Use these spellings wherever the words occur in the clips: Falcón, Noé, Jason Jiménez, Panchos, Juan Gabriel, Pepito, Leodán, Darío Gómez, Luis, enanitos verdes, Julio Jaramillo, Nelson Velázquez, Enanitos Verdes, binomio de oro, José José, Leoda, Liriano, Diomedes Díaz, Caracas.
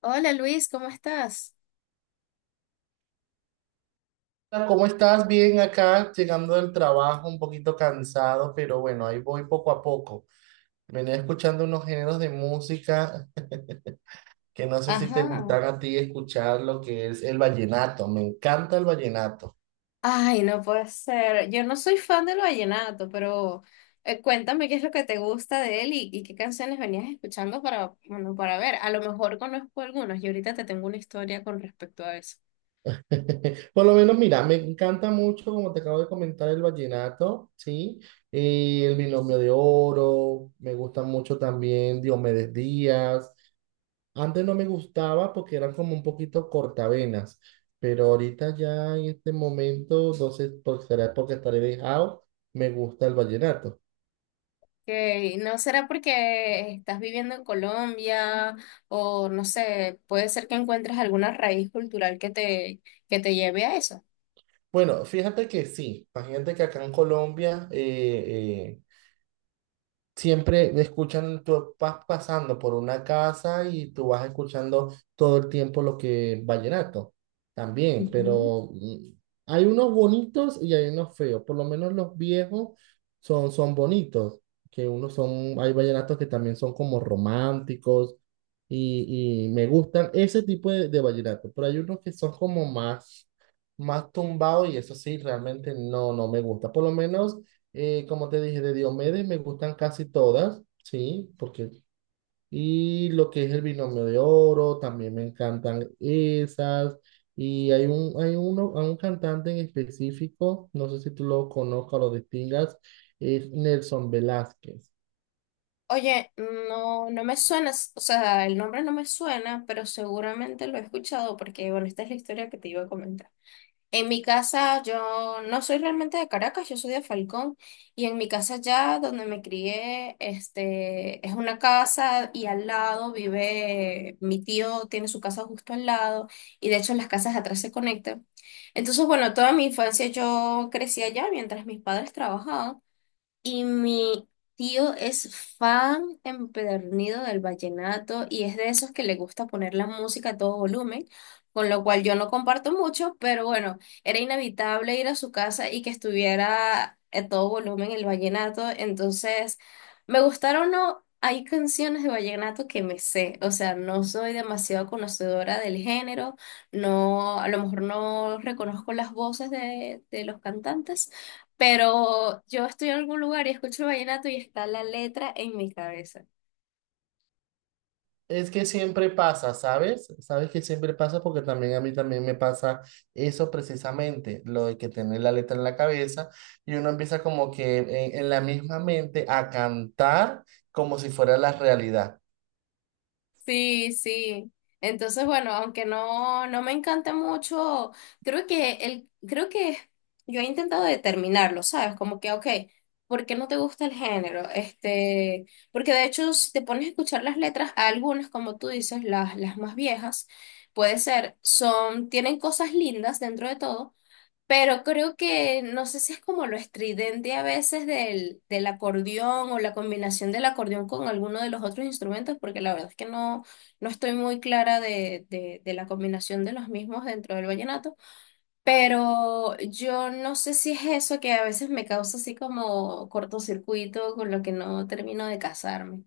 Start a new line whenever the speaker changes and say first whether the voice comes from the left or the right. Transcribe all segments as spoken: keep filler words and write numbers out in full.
left: Hola Luis, ¿cómo estás?
right: Hola, ¿cómo estás? Bien acá, llegando del trabajo, un poquito cansado, pero bueno, ahí voy poco a poco. Venía escuchando unos géneros de música que no sé si te
left: Ajá.
right: gustan a ti escuchar lo que es el vallenato. Me encanta el vallenato.
left: Ay, no puede ser. Yo no soy fan del vallenato, pero eh, cuéntame qué es lo que te gusta de él y, y qué canciones venías escuchando para, bueno, para ver. A lo mejor conozco algunos y ahorita te tengo una historia con respecto a eso.
right: Por lo menos, mira, me encanta mucho, como te acabo de comentar, el vallenato, ¿sí? Eh, el binomio de oro, me gusta mucho también Diomedes Díaz. Antes no me gustaba porque eran como un poquito cortavenas, pero ahorita ya en este momento, no sé, por, será porque estaré dejado, me gusta el vallenato.
left: Que no será porque estás viviendo en Colombia o no sé, puede ser que encuentres alguna raíz cultural que te, que te lleve a eso.
right: Bueno, fíjate que sí, imagínate que acá en Colombia, eh, eh, siempre escuchan, tú vas pasando por una casa y tú vas escuchando todo el tiempo lo que vallenato también, pero mm, hay unos bonitos y hay unos feos. Por lo menos los viejos son, son bonitos, que unos son, hay vallenatos que también son como románticos y, y me gustan ese tipo de, de vallenato, pero hay unos que son como más, más tumbados y eso sí, realmente no, no me gusta, por lo menos. Eh, como te dije, de Diomedes me gustan casi todas, sí, porque... Y lo que es el binomio de oro, también me encantan esas. Y hay un, hay uno, hay un cantante en específico, no sé si tú lo conozcas o lo distingas, es Nelson Velázquez.
left: Oye, no, no me suena, s- o sea, el nombre no me suena, pero seguramente lo he escuchado porque, bueno, esta es la historia que te iba a comentar. En mi casa, yo no soy realmente de Caracas, yo soy de Falcón, y en mi casa ya donde me crié, este, es una casa y al lado vive mi tío, tiene su casa justo al lado, y de hecho las casas atrás se conectan. Entonces, bueno, toda mi infancia yo crecí allá mientras mis padres trabajaban. Y mi tío es fan empedernido del vallenato y es de esos que le gusta poner la música a todo volumen, con lo cual yo no comparto mucho, pero bueno, era inevitable ir a su casa y que estuviera a todo volumen el vallenato. Entonces, me gustaron o no, hay canciones de vallenato que me sé, o sea, no soy demasiado conocedora del género, no, a lo mejor no reconozco las voces de, de los cantantes, pero yo estoy en algún lugar y escucho vallenato y está la letra en mi cabeza.
right: Es que siempre pasa, ¿sabes? Sabes que siempre pasa porque también a mí también me pasa eso precisamente, lo de que tener la letra en la cabeza y uno empieza como que en, en la misma mente a cantar como si fuera la realidad.
left: Sí, sí. Entonces, bueno, aunque no, no me encanta mucho, creo que el, creo que yo he intentado determinarlo, ¿sabes? Como que, ok, ¿por qué no te gusta el género? Este, porque de hecho, si te pones a escuchar las letras, algunas, como tú dices, las, las más viejas, puede ser, son, tienen cosas lindas dentro de todo. Pero creo que no sé si es como lo estridente a veces del, del acordeón o la combinación del acordeón con alguno de los otros instrumentos, porque la verdad es que no, no estoy muy clara de, de, de la combinación de los mismos dentro del vallenato, pero yo no sé si es eso que a veces me causa así como cortocircuito con lo que no termino de casarme.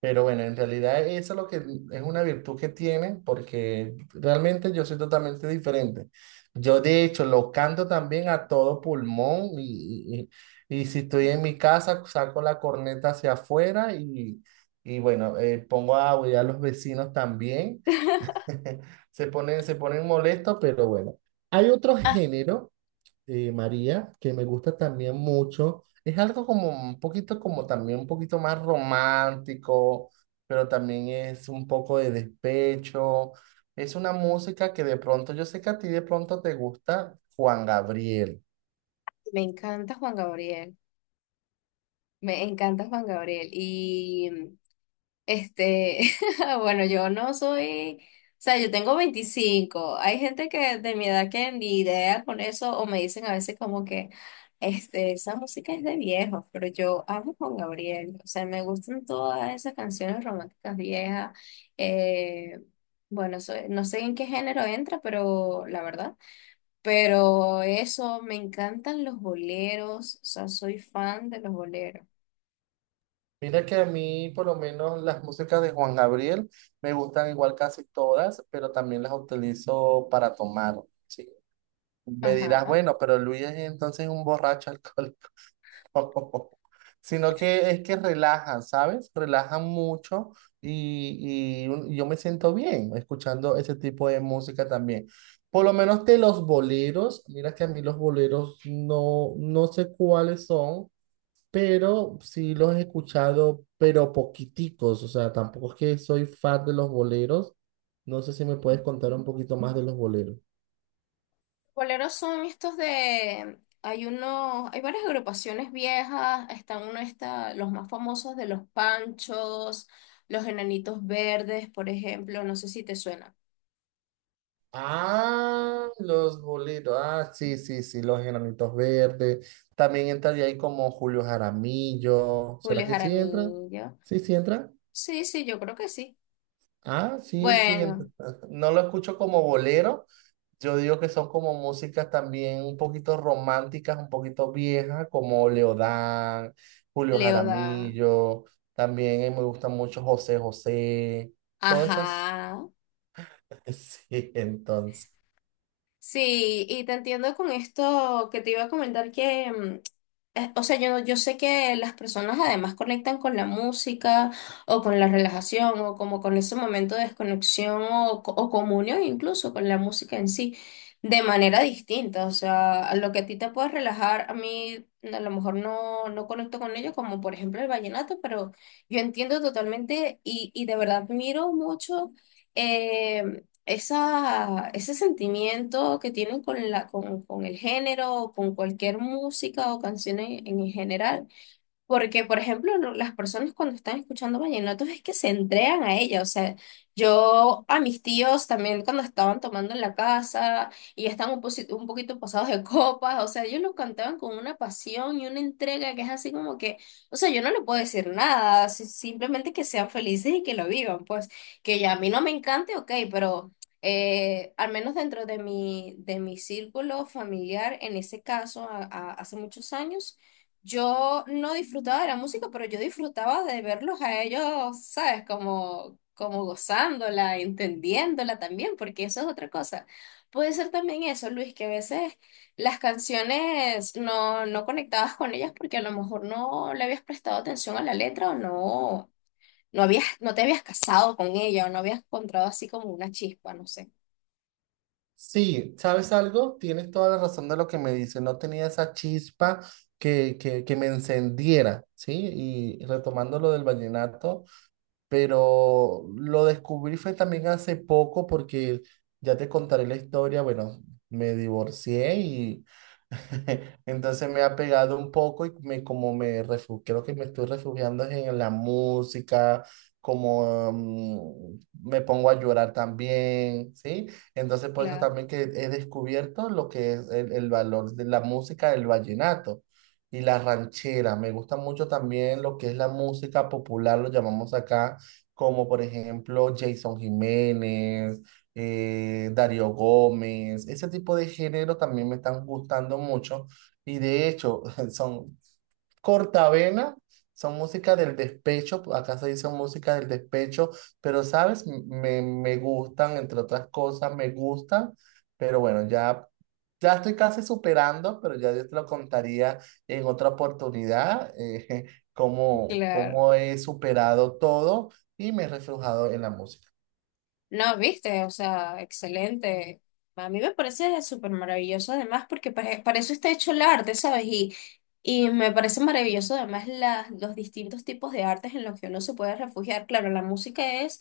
right: Pero bueno, en realidad eso es lo que es una virtud que tiene, porque realmente yo soy totalmente diferente. Yo de hecho lo canto también a todo pulmón y, y, y si estoy en mi casa saco la corneta hacia afuera y, y bueno, eh, pongo a aullar a los vecinos también. Se ponen, se ponen molestos, pero bueno. Hay otro
left: Ah,
right: género eh, María, que me gusta también mucho. Es algo como un poquito, como también un poquito más romántico, pero también es un poco de despecho. Es una música que de pronto, yo sé que a ti de pronto te gusta Juan Gabriel.
left: me encanta Juan Gabriel, me encanta Juan Gabriel. Este, bueno, yo no soy, o sea, yo tengo veinticinco. Hay gente que de mi edad que ni idea con eso o me dicen a veces como que, este, esa música es de viejos, pero yo amo Juan Gabriel. O sea, me gustan todas esas canciones románticas viejas. Eh, bueno, soy- no sé en qué género entra, pero la verdad. Pero eso, me encantan los boleros. O sea, soy fan de los boleros.
right: Mira que a mí, por lo menos, las músicas de Juan Gabriel me gustan igual casi todas, pero también las utilizo para tomar. Sí. Me dirás,
left: Ajá.
right: bueno, pero Luis es entonces un borracho alcohólico. Sino que es que relajan, ¿sabes? Relajan mucho y, y un- yo me siento bien escuchando ese tipo de música también. Por lo menos de los boleros, mira que a mí los boleros no, no sé cuáles son, pero sí los he escuchado, pero poquiticos, o sea, tampoco es que soy fan de los boleros. No sé si me puedes contar un poquito más de los boleros.
left: Boleros son estos de, hay uno, hay varias agrupaciones viejas, están uno está, los más famosos de los Panchos, los Enanitos Verdes, por ejemplo, no sé si te suena.
right: Ah, los bolitos. Ah, sí, sí, sí, los enanitos verdes. También entraría ahí como Julio Jaramillo. ¿Será
left: Julio
right: que sí entra?
left: Jaramillo.
right: Sí, sí entra.
left: Sí, sí, yo creo que sí.
right: Ah, sí, sí entra.
left: Bueno,
right: No lo escucho como bolero. Yo digo que son como músicas también un poquito románticas, un poquito viejas, como Leodán, Julio
left: Leoda.
right: Jaramillo. También eh, me gusta mucho José José. Todas esas.
left: Ajá.
right: Sí, entonces.
left: Sí, y te entiendo con esto que te iba a comentar que mm, eh, o sea, yo, yo sé que las personas además conectan con la música o con la relajación o como con ese momento de desconexión o, co- o comunión incluso con la música en sí de manera distinta. O sea, a lo que a ti te puede relajar, a mí a lo mejor no, no conecto con ello, como por ejemplo el vallenato, pero yo entiendo totalmente y, y de verdad admiro mucho eh, esa, ese sentimiento que tienen con la, con, con el género o con cualquier música o canción en, en general. Porque, por ejemplo, lo- las personas cuando están escuchando vallenatos es que se entregan a ella. O sea, yo a mis tíos también cuando estaban tomando en la casa y ya estaban un, posi- un poquito pasados de copas, o sea, ellos lo cantaban con una pasión y una entrega que es así como que, o sea, yo no le puedo decir nada, si- simplemente que sean felices y que lo vivan. Pues que ya a mí no me encante, ok, pero eh, al menos dentro de mi, de mi círculo familiar, en ese caso, a- a- hace muchos años. Yo no disfrutaba de la música, pero yo disfrutaba de verlos a ellos, ¿sabes? Como, como gozándola, entendiéndola también, porque eso es otra cosa. Puede ser también eso, Luis, que a veces las canciones no, no conectabas con ellas porque a lo mejor no le habías prestado atención a la letra o no, no habías, no te habías casado con ella o no habías encontrado así como una chispa, no sé.
right: Sí, ¿sabes algo? Tienes toda la razón de lo que me dices. No tenía esa chispa que, que, que me encendiera, ¿sí? Y retomando lo del vallenato, pero lo descubrí fue también hace poco porque ya te contaré la historia. Bueno, me divorcié y entonces me ha pegado un poco y me, como me refugio, creo que me estoy refugiando es en la música, como mm, me pongo a llorar también, ¿sí? Entonces por eso
left: Claro,
right: también que he descubierto lo que es el, el valor de la música del vallenato. Y la ranchera, me gusta mucho también lo que es la música popular, lo llamamos acá, como por ejemplo Jason Jiménez, eh, Darío Gómez, ese tipo de género también me están gustando mucho y de hecho son cortavena, son música del despecho, acá se dice música del despecho, pero sabes, me, me gustan, entre otras cosas, me gustan, pero bueno, ya ya estoy casi superando, pero ya yo te lo contaría en otra oportunidad, eh, cómo,
left: claro.
right: cómo he superado todo y me he reflejado en la música.
left: No, viste, o sea, excelente. A mí me parece súper maravilloso además porque pa- para eso está hecho el arte, ¿sabes? Y, y me parece maravilloso además las, los distintos tipos de artes en los que uno se puede refugiar. Claro, la música es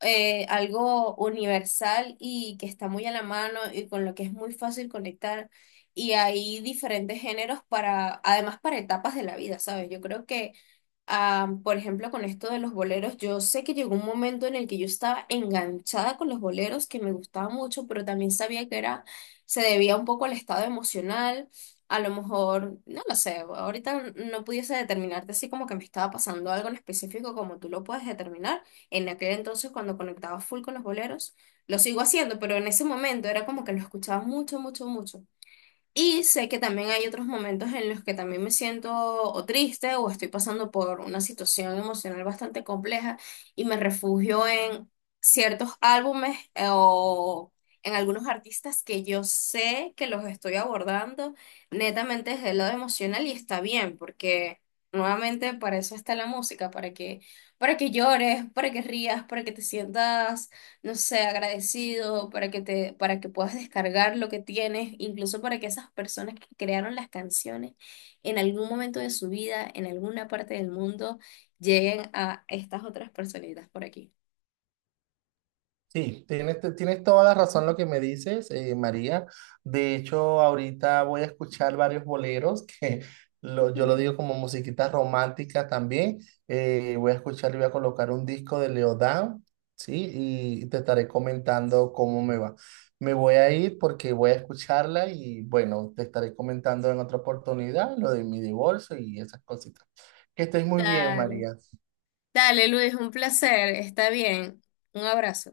left: eh, algo universal y que está muy a la mano y con lo que es muy fácil conectar. Y hay diferentes géneros para, además para etapas de la vida, ¿sabes? Yo creo que ah, por ejemplo, con esto de los boleros, yo sé que llegó un momento en el que yo estaba enganchada con los boleros, que me gustaba mucho, pero también sabía que era, se debía un poco al estado emocional. A lo mejor, no lo sé, ahorita no pudiese determinarte así como que me estaba pasando algo en específico como tú lo puedes determinar. En aquel entonces cuando conectaba full con los boleros, lo sigo haciendo, pero en ese momento era como que lo escuchaba mucho, mucho, mucho. Y sé que también hay otros momentos en los que también me siento o triste o estoy pasando por una situación emocional bastante compleja y me refugio en ciertos álbumes, eh, o en algunos artistas que yo sé que los estoy abordando netamente desde el lado emocional y está bien porque nuevamente para eso está la música, para que para que llores, para que rías, para que te sientas, no sé, agradecido, para que te, para que puedas descargar lo que tienes, incluso para que esas personas que crearon las canciones en algún momento de su vida, en alguna parte del mundo, lleguen a estas otras personitas por aquí.
right: Sí, tienes, te- tienes toda la razón lo que me dices, eh, María. De hecho, ahorita voy a escuchar varios boleros que lo- yo lo digo como musiquita romántica también. Eh, voy a escuchar y voy a colocar un disco de Leodán, ¿sí? Y te estaré comentando cómo me va. Me voy a ir porque voy a escucharla y bueno, te estaré comentando en otra oportunidad lo de mi divorcio y esas cositas. Que estés muy bien,
left: Dale,
right: María.
left: dale Luis, un placer, está bien. Un abrazo.